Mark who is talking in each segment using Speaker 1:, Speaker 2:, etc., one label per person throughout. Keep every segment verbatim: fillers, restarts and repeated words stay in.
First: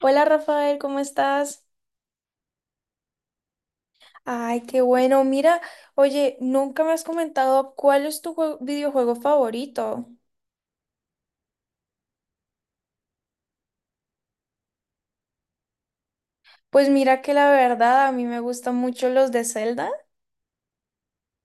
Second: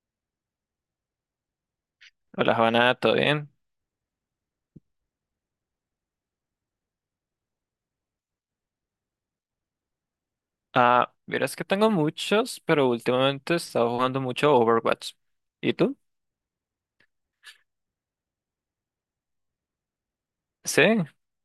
Speaker 1: Hola Rafael, ¿cómo estás?
Speaker 2: Hola, Habana, ¿todo bien?
Speaker 1: Ay, qué bueno. Mira, oye, nunca me has comentado cuál es tu jue- videojuego favorito.
Speaker 2: Ah, verás que tengo muchos, pero últimamente he estado jugando mucho Overwatch. ¿Y tú?
Speaker 1: Pues mira que la verdad a mí me gustan mucho los de Zelda.
Speaker 2: Sí,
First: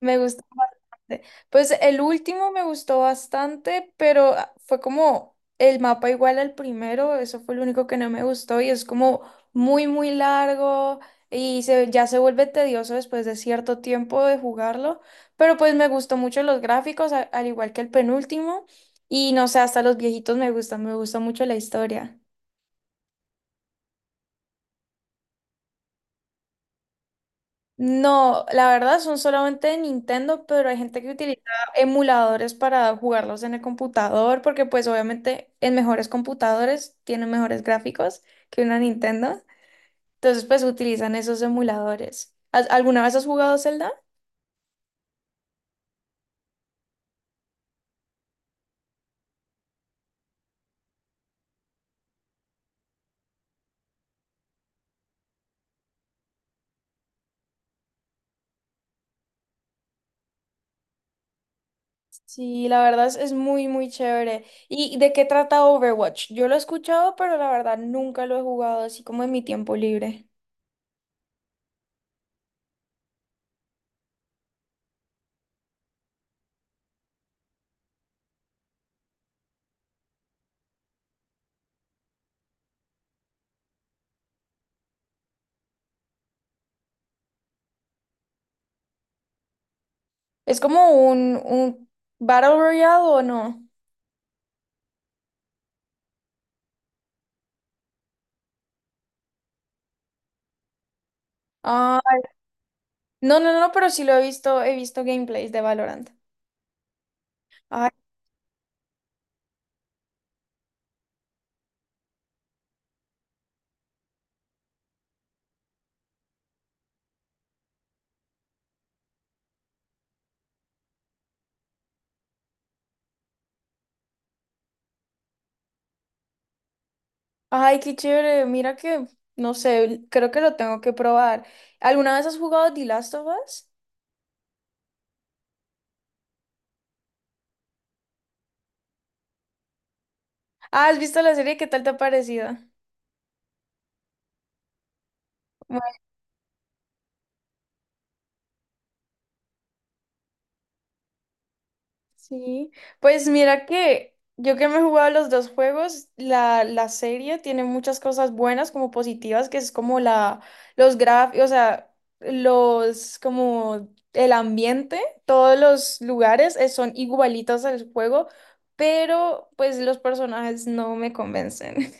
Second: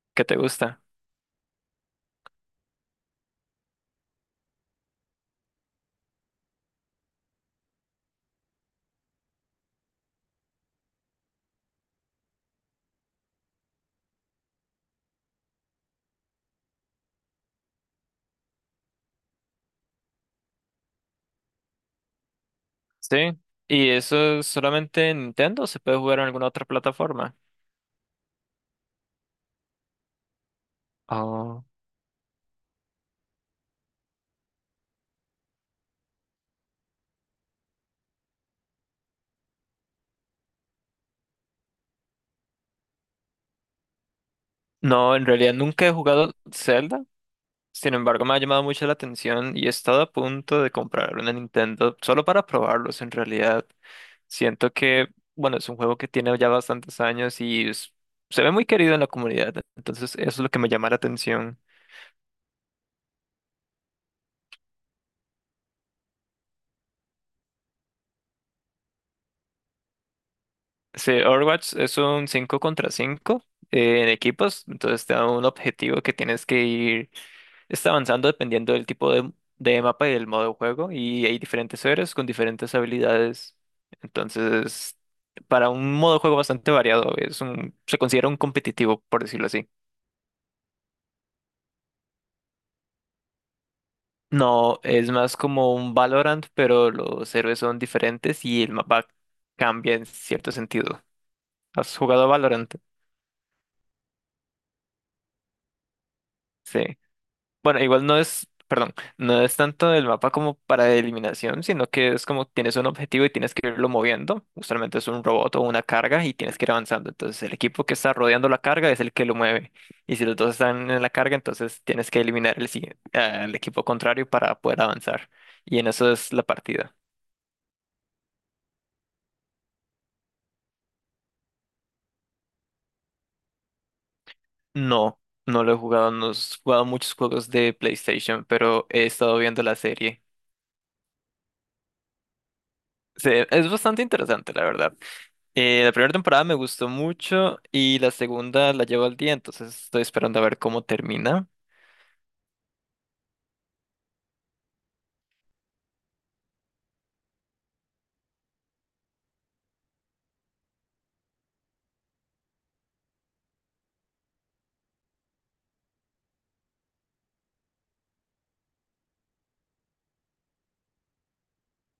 Speaker 1: Me
Speaker 2: ¿qué te
Speaker 1: gustó
Speaker 2: gusta?
Speaker 1: bastante. Pues el último me gustó bastante, pero ah, fue como el mapa igual al primero, eso fue lo único que no me gustó y es como muy, muy largo y se, ya se vuelve tedioso después de cierto tiempo de jugarlo, pero pues me gustó mucho los gráficos, a- al igual que el penúltimo y no sé, hasta los viejitos me gustan, me gusta mucho la historia.
Speaker 2: Sí. ¿Y eso es solamente en Nintendo o se puede jugar en alguna otra plataforma?
Speaker 1: No, la verdad son solamente de Nintendo, pero hay gente que utiliza
Speaker 2: Oh.
Speaker 1: emuladores para jugarlos en el computador, porque pues obviamente en mejores computadores tienen mejores gráficos que una Nintendo. Entonces pues utilizan esos emuladores. ¿Has- ¿Alguna vez has jugado Zelda?
Speaker 2: No, en realidad nunca he jugado Zelda. Sin embargo, me ha llamado mucho la atención y he estado a punto de comprar una Nintendo solo para probarlos en realidad. Siento que, bueno, es un juego que tiene ya bastantes años y es- se ve muy querido en la comunidad. Entonces, eso es lo que me llama la atención.
Speaker 1: Sí, la verdad es, es muy, muy chévere. ¿Y de qué trata Overwatch? Yo lo he escuchado, pero la verdad nunca lo he jugado así como en mi tiempo libre.
Speaker 2: Sí, Overwatch es un cinco contra cinco, eh, en equipos, entonces te da un objetivo que tienes que ir. Está avanzando dependiendo del tipo de, de mapa y del modo de juego, y hay diferentes héroes con diferentes habilidades. Entonces, para un modo de juego bastante variado, es un, se considera un competitivo, por decirlo así.
Speaker 1: Es como un, un Battle Royale o no.
Speaker 2: No, es más como un Valorant, pero los héroes son diferentes y el mapa cambia en cierto sentido. ¿Has
Speaker 1: Ah,
Speaker 2: jugado a Valorant?
Speaker 1: no, no, no, pero sí lo he visto, he visto gameplays de Valorant.
Speaker 2: Sí. Bueno,
Speaker 1: Ay,
Speaker 2: igual no es, perdón, no es tanto el mapa como para eliminación, sino que es como tienes un objetivo y tienes que irlo moviendo. Usualmente es un robot o una carga y tienes que ir avanzando. Entonces el equipo que está rodeando la carga es el que lo mueve. Y si los dos están en la carga, entonces tienes que eliminar el, sigui- al equipo contrario para poder avanzar. Y en eso es la partida.
Speaker 1: ay, qué chévere. Mira que, no sé, creo que lo tengo que probar. ¿Alguna vez has jugado The Last of Us?
Speaker 2: No, no lo he jugado, no he jugado muchos juegos de PlayStation, pero he estado viendo la serie.
Speaker 1: Ah, ¿has visto la serie? ¿Qué tal te ha parecido?
Speaker 2: Se- es bastante interesante, la verdad. Eh, la primera temporada me gustó mucho y la segunda la llevo al día, entonces estoy esperando a ver cómo termina.
Speaker 1: Sí, pues mira que yo que me he jugado los dos juegos, la, la serie tiene muchas cosas buenas como positivas, que es como la, los gráficos, o sea, los, como el ambiente, todos los lugares eh, son igualitos al juego, pero pues los personajes no me convencen.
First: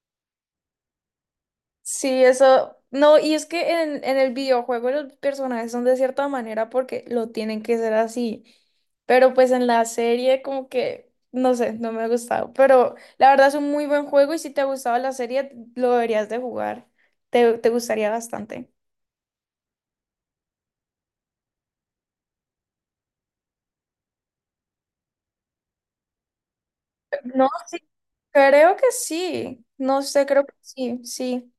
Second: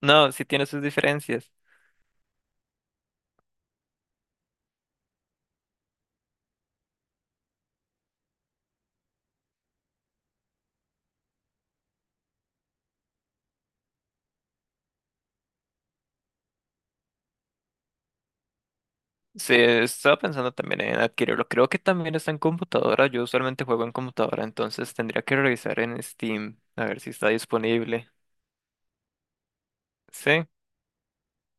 Speaker 2: No, sí tiene sus diferencias.
Speaker 1: Sí, eso. No, y es que en, en el videojuego los personajes son de cierta manera porque lo tienen que ser así. Pero pues en la serie como que, no sé, no me ha gustado. Pero la verdad es un muy buen juego y si te ha gustado la serie, lo deberías de jugar. Te, te gustaría bastante.
Speaker 2: Sí, estaba pensando también en adquirirlo. Creo que también está en computadora. Yo usualmente juego en computadora, entonces tendría que revisar en Steam a ver si está
Speaker 1: No, sí,
Speaker 2: disponible.
Speaker 1: creo que sí. No sé, creo
Speaker 2: Sí.
Speaker 1: que sí, sí.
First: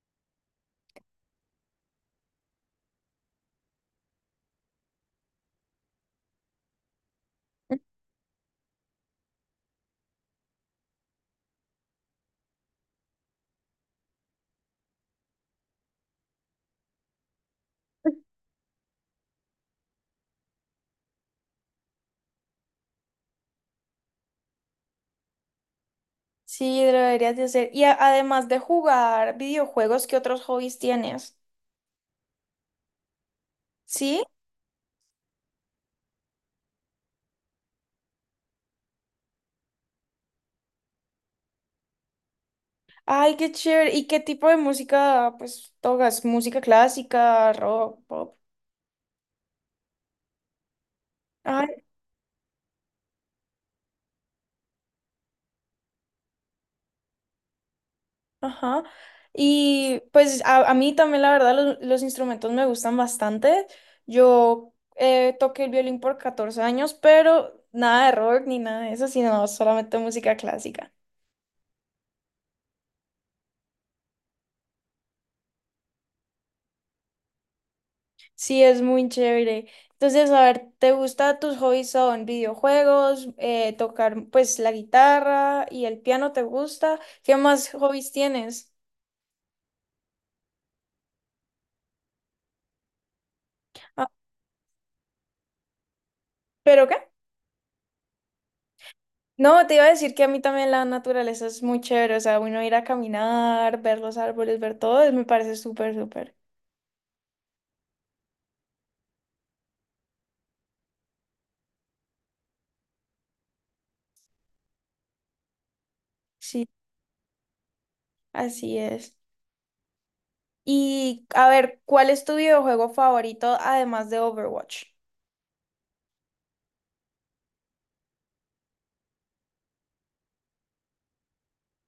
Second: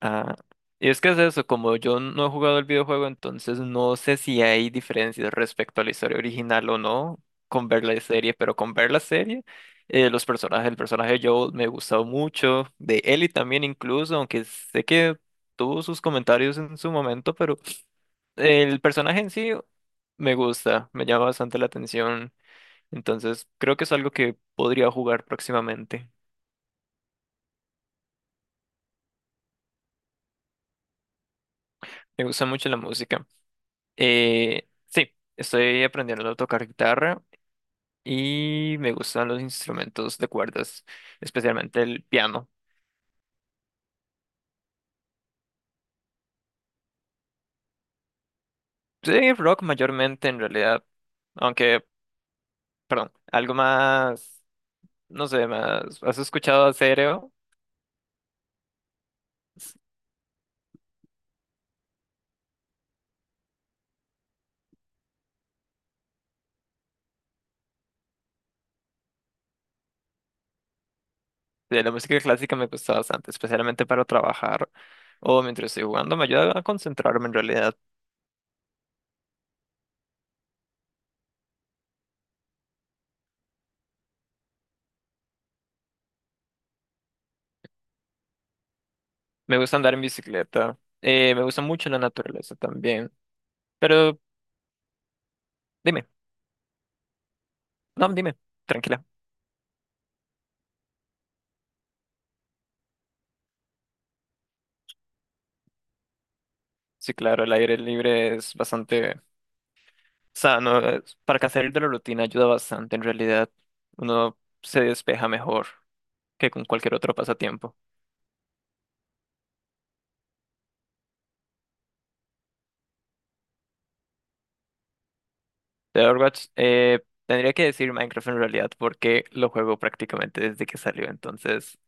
Speaker 2: Ah, y es que es eso, como yo no he jugado el videojuego, entonces no sé si hay diferencias respecto a la historia original o no con ver la serie, pero con ver la serie, eh, los personajes, el personaje de Joel me gustó mucho, de Ellie también incluso, aunque sé que tuvo sus comentarios en su momento, pero el personaje en sí me gusta, me llama bastante la atención, entonces creo que es algo que podría jugar próximamente.
Speaker 1: Sí, lo deberías de hacer. Y a- además de jugar videojuegos, ¿qué otros hobbies tienes?
Speaker 2: Me gusta mucho la música.
Speaker 1: ¿Sí?
Speaker 2: Eh, sí, estoy aprendiendo a tocar guitarra y me gustan los instrumentos de cuerdas, especialmente el piano.
Speaker 1: Ay, qué chévere. ¿Y qué tipo de música, pues, tocas? ¿Música clásica, rock, pop?
Speaker 2: Sí, rock mayormente en realidad,
Speaker 1: Ay,
Speaker 2: aunque, perdón, algo más, no sé, más, ¿has escuchado a…?
Speaker 1: ajá. Y pues a, a mí también, la verdad, los, los instrumentos me gustan bastante. Yo eh, toqué el violín por catorce años, pero nada de rock ni nada de eso, sino solamente música clásica.
Speaker 2: De la música clásica me gusta bastante, especialmente para trabajar o mientras estoy jugando, me ayuda a concentrarme en realidad.
Speaker 1: Sí, es muy chévere. Entonces, a ver, ¿te gusta tus hobbies son videojuegos, eh, tocar pues la guitarra y el piano te gusta? ¿Qué más hobbies tienes?
Speaker 2: Me gusta andar en bicicleta, eh, me gusta mucho la naturaleza también, pero dime,
Speaker 1: ¿Pero qué?
Speaker 2: no, dime, tranquila.
Speaker 1: No, te iba a decir que a mí también la naturaleza es muy chévere, o sea, uno ir a caminar, ver los árboles, ver todo, es- me parece súper, súper.
Speaker 2: Sí, claro, el aire libre es bastante sano. es- Para que salir de la rutina ayuda bastante, en realidad. Uno se despeja mejor que con
Speaker 1: Sí,
Speaker 2: cualquier otro pasatiempo.
Speaker 1: así es. Y a ver, ¿cuál es tu videojuego favorito además de Overwatch?
Speaker 2: De Overwatch, eh, tendría que decir Minecraft en realidad, porque lo juego prácticamente desde que salió. Entonces,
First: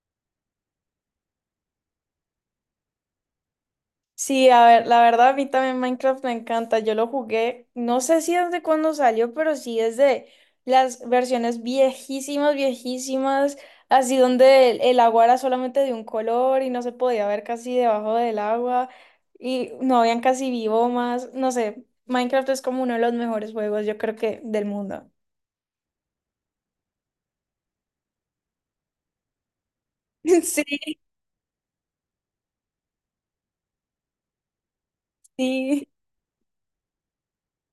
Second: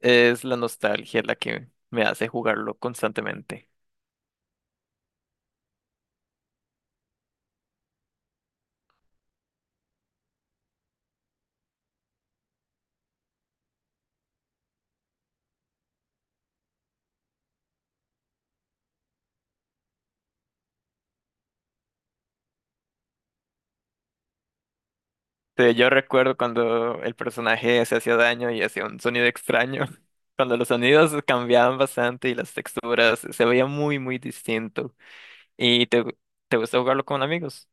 Speaker 2: es la nostalgia la que me hace jugarlo constantemente.
Speaker 1: Sí, a ver, la verdad a mí también Minecraft me encanta. Yo lo jugué, no sé si desde cuándo salió, pero sí desde las versiones viejísimas, viejísimas, así donde el, el agua era solamente de un color y no se podía ver casi debajo del agua y no habían casi biomas. No sé, Minecraft es como uno de los mejores juegos, yo creo que del mundo.
Speaker 2: Sí, yo recuerdo cuando el personaje se hacía daño y hacía un sonido extraño. Cuando
Speaker 1: Sí,
Speaker 2: los sonidos cambiaban bastante y las texturas se veía muy, muy distinto. ¿Y
Speaker 1: sí.
Speaker 2: te, te gusta jugarlo con amigos?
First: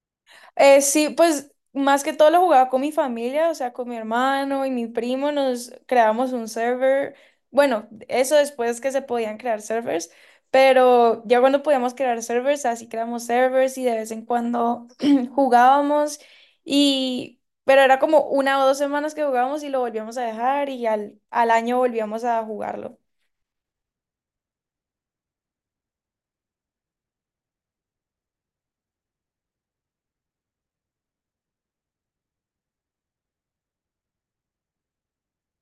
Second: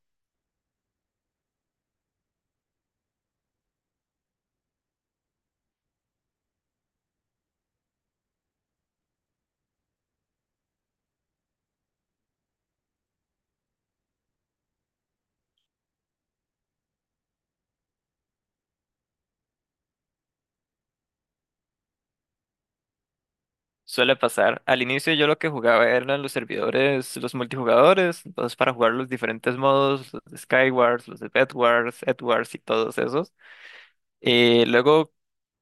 Speaker 1: Eh, sí, pues más que todo lo jugaba con mi familia, o sea, con mi hermano y mi primo, nos creamos un server. Bueno, eso después que se podían crear servers, pero ya cuando podíamos crear servers, así creamos servers y de vez en cuando jugábamos y... Pero era como una o dos semanas que jugábamos y lo volvíamos a dejar y al, al año volvíamos a jugarlo.
Speaker 2: Suele pasar. Al inicio yo lo que jugaba eran los servidores, los multijugadores, entonces para jugar los diferentes modos, los de Skywars, los de Bedwars, Edwards y todos esos. Eh, luego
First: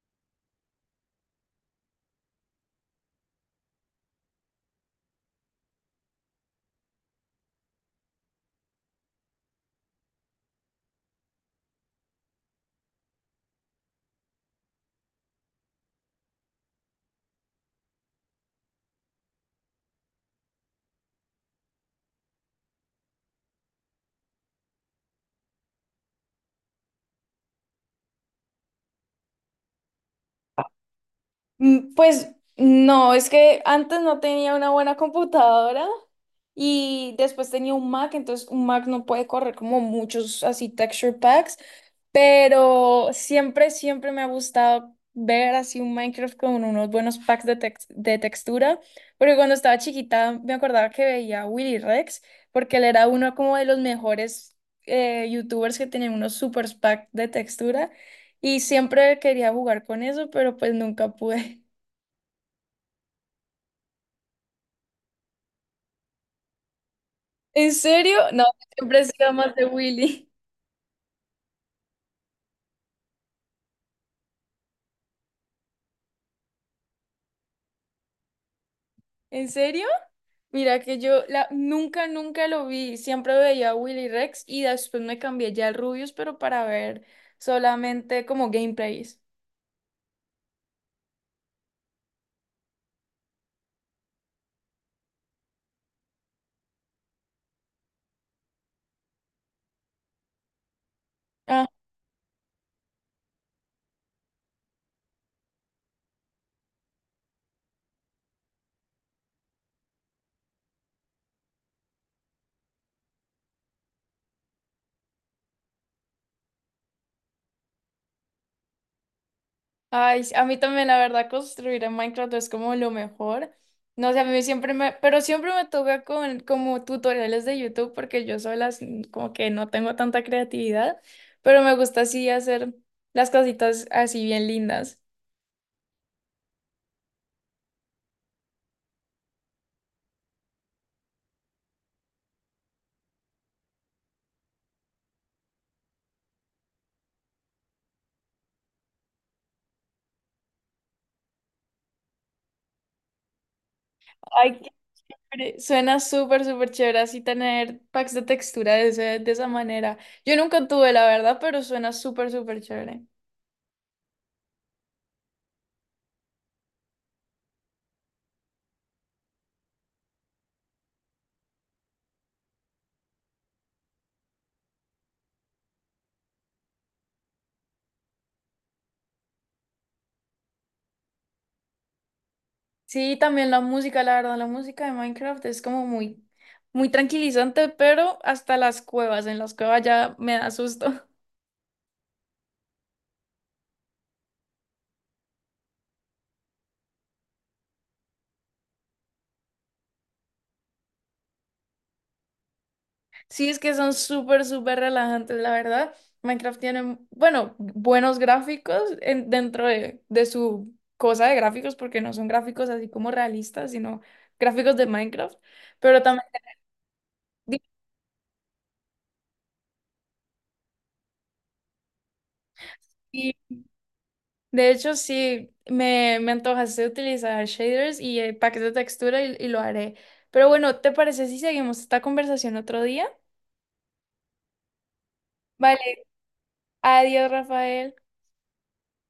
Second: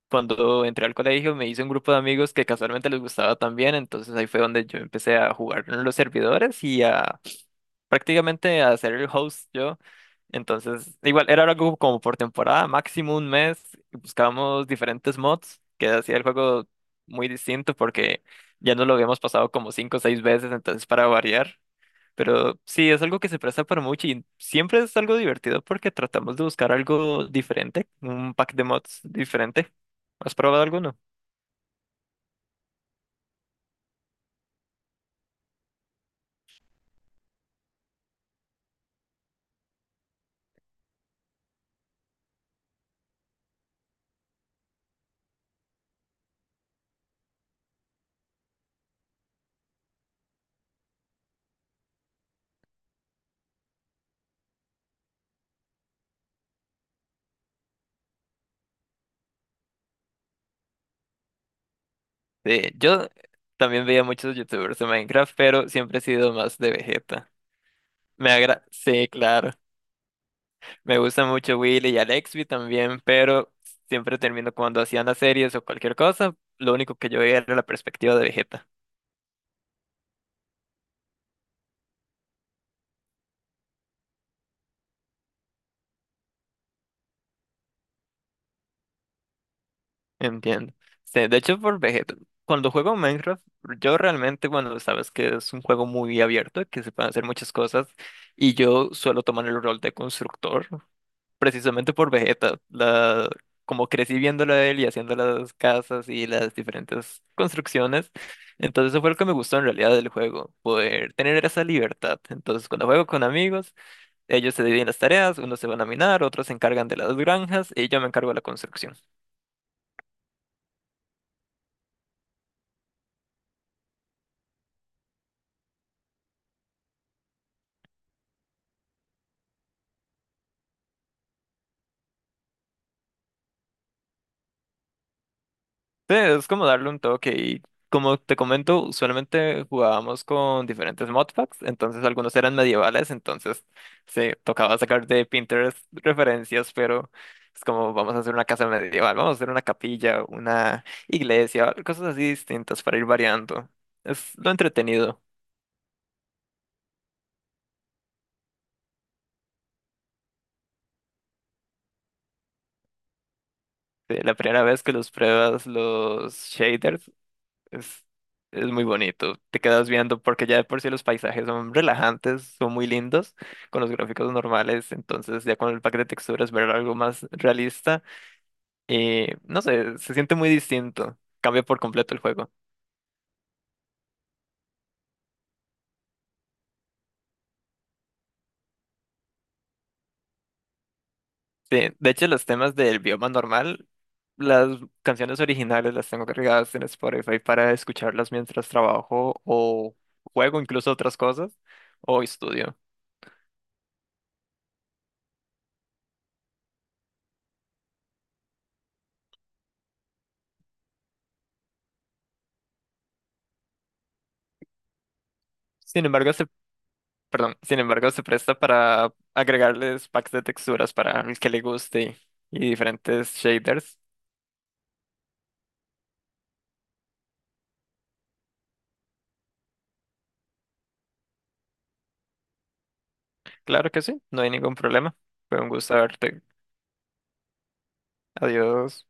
Speaker 2: cuando entré al colegio me hice un grupo de amigos que casualmente les gustaba también, entonces ahí fue donde yo empecé a jugar en los servidores y a prácticamente a ser el host yo. Entonces, igual, era algo como por temporada, máximo un mes, y buscábamos diferentes mods que hacía el juego muy distinto porque ya nos lo habíamos pasado como cinco o seis veces, entonces para variar. Pero sí, es algo que se presta para mucho y siempre es algo divertido porque tratamos de buscar algo diferente, un pack de mods diferente. ¿Has probado alguno?
Speaker 1: Mm, pues no, es que antes no tenía una buena computadora y después tenía un Mac, entonces un Mac no puede correr como muchos así texture packs, pero siempre, siempre me ha gustado ver así un Minecraft con unos buenos packs de, tex- de textura, porque cuando estaba chiquita me acordaba que veía a Willy Rex, porque él era uno como de los mejores eh, YouTubers que tenían unos super packs de textura. Y siempre quería jugar con eso, pero pues nunca pude.
Speaker 2: Sí, yo también veía muchos youtubers de Minecraft, pero siempre he sido más de Vegeta.
Speaker 1: ¿En serio?
Speaker 2: Me
Speaker 1: No,
Speaker 2: agrada.
Speaker 1: siempre he
Speaker 2: Sí,
Speaker 1: sido
Speaker 2: claro.
Speaker 1: más de Willy.
Speaker 2: Me gusta mucho Willy y Alexby también, pero siempre termino cuando hacían las series o cualquier cosa, lo único que yo veía era la perspectiva de Vegeta.
Speaker 1: ¿En serio? Mira que yo la, nunca, nunca lo vi. Siempre veía a Willy Rex y después me cambié ya al Rubius, pero para ver solamente como gameplays.
Speaker 2: Entiendo. Sí, de hecho, por Vegeta, cuando juego Minecraft, yo realmente, bueno, sabes que es un juego muy abierto, que se pueden hacer muchas cosas, y yo suelo tomar el rol de constructor.
Speaker 1: Ah,
Speaker 2: Precisamente por Vegeta, la, como crecí viéndolo a él y haciendo las casas y las diferentes construcciones, entonces eso fue lo que me gustó en realidad del juego, poder tener esa libertad. Entonces cuando juego con amigos, ellos se dividen las tareas, unos se van a minar, otros se encargan de las granjas y yo me encargo de la construcción.
Speaker 1: ay, sí, a mí también la verdad construir en Minecraft es como lo mejor. No sé, a mí siempre me, pero siempre me toca con como tutoriales de YouTube porque yo sola sí, como que no tengo tanta creatividad, pero me gusta así hacer las cositas así bien lindas.
Speaker 2: Sí, es como darle un toque y como te comento, usualmente jugábamos con diferentes modpacks, entonces algunos eran medievales, entonces se tocaba sacar de Pinterest referencias, pero es como vamos a hacer una casa medieval, vamos a hacer una capilla, una iglesia, cosas así distintas para ir variando. Es lo
Speaker 1: Ay,
Speaker 2: entretenido.
Speaker 1: hombre, suena súper, súper chévere así tener packs de textura de, ese- de esa manera. Yo nunca tuve, la verdad, pero suena súper, súper chévere.
Speaker 2: Sí, la primera vez que los pruebas los shaders Es, es muy bonito. Te quedas viendo porque ya de por sí los paisajes son relajantes, son muy lindos con los gráficos normales. Entonces ya con el pack de texturas ver algo más realista, eh, no sé, se siente muy distinto. Cambia por completo el juego.
Speaker 1: Sí, también la música, la verdad, la música de Minecraft es como muy, muy tranquilizante, pero hasta las cuevas, en las cuevas ya me da susto.
Speaker 2: De, de hecho, los temas del bioma normal, las canciones originales las tengo cargadas en Spotify para escucharlas mientras trabajo o juego incluso otras cosas o estudio.
Speaker 1: Sí, es que son súper, súper relajantes, la verdad. Minecraft tiene, bueno, buenos gráficos en- dentro de, de su cosa de gráficos, porque no son gráficos así como realistas, sino gráficos de Minecraft, pero
Speaker 2: Sin
Speaker 1: también
Speaker 2: embargo, se, perdón, sin embargo, se presta para agregarles packs de texturas para el que le guste y diferentes
Speaker 1: y
Speaker 2: shaders.
Speaker 1: de hecho, sí, me, me antojaste utilizar shaders y eh, paquetes de textura y, y lo haré. Pero bueno, ¿te parece si seguimos esta conversación otro día?
Speaker 2: Claro que sí, no hay ningún problema. Fue un gusto
Speaker 1: Vale,
Speaker 2: verte.
Speaker 1: adiós, Rafael.
Speaker 2: Adiós.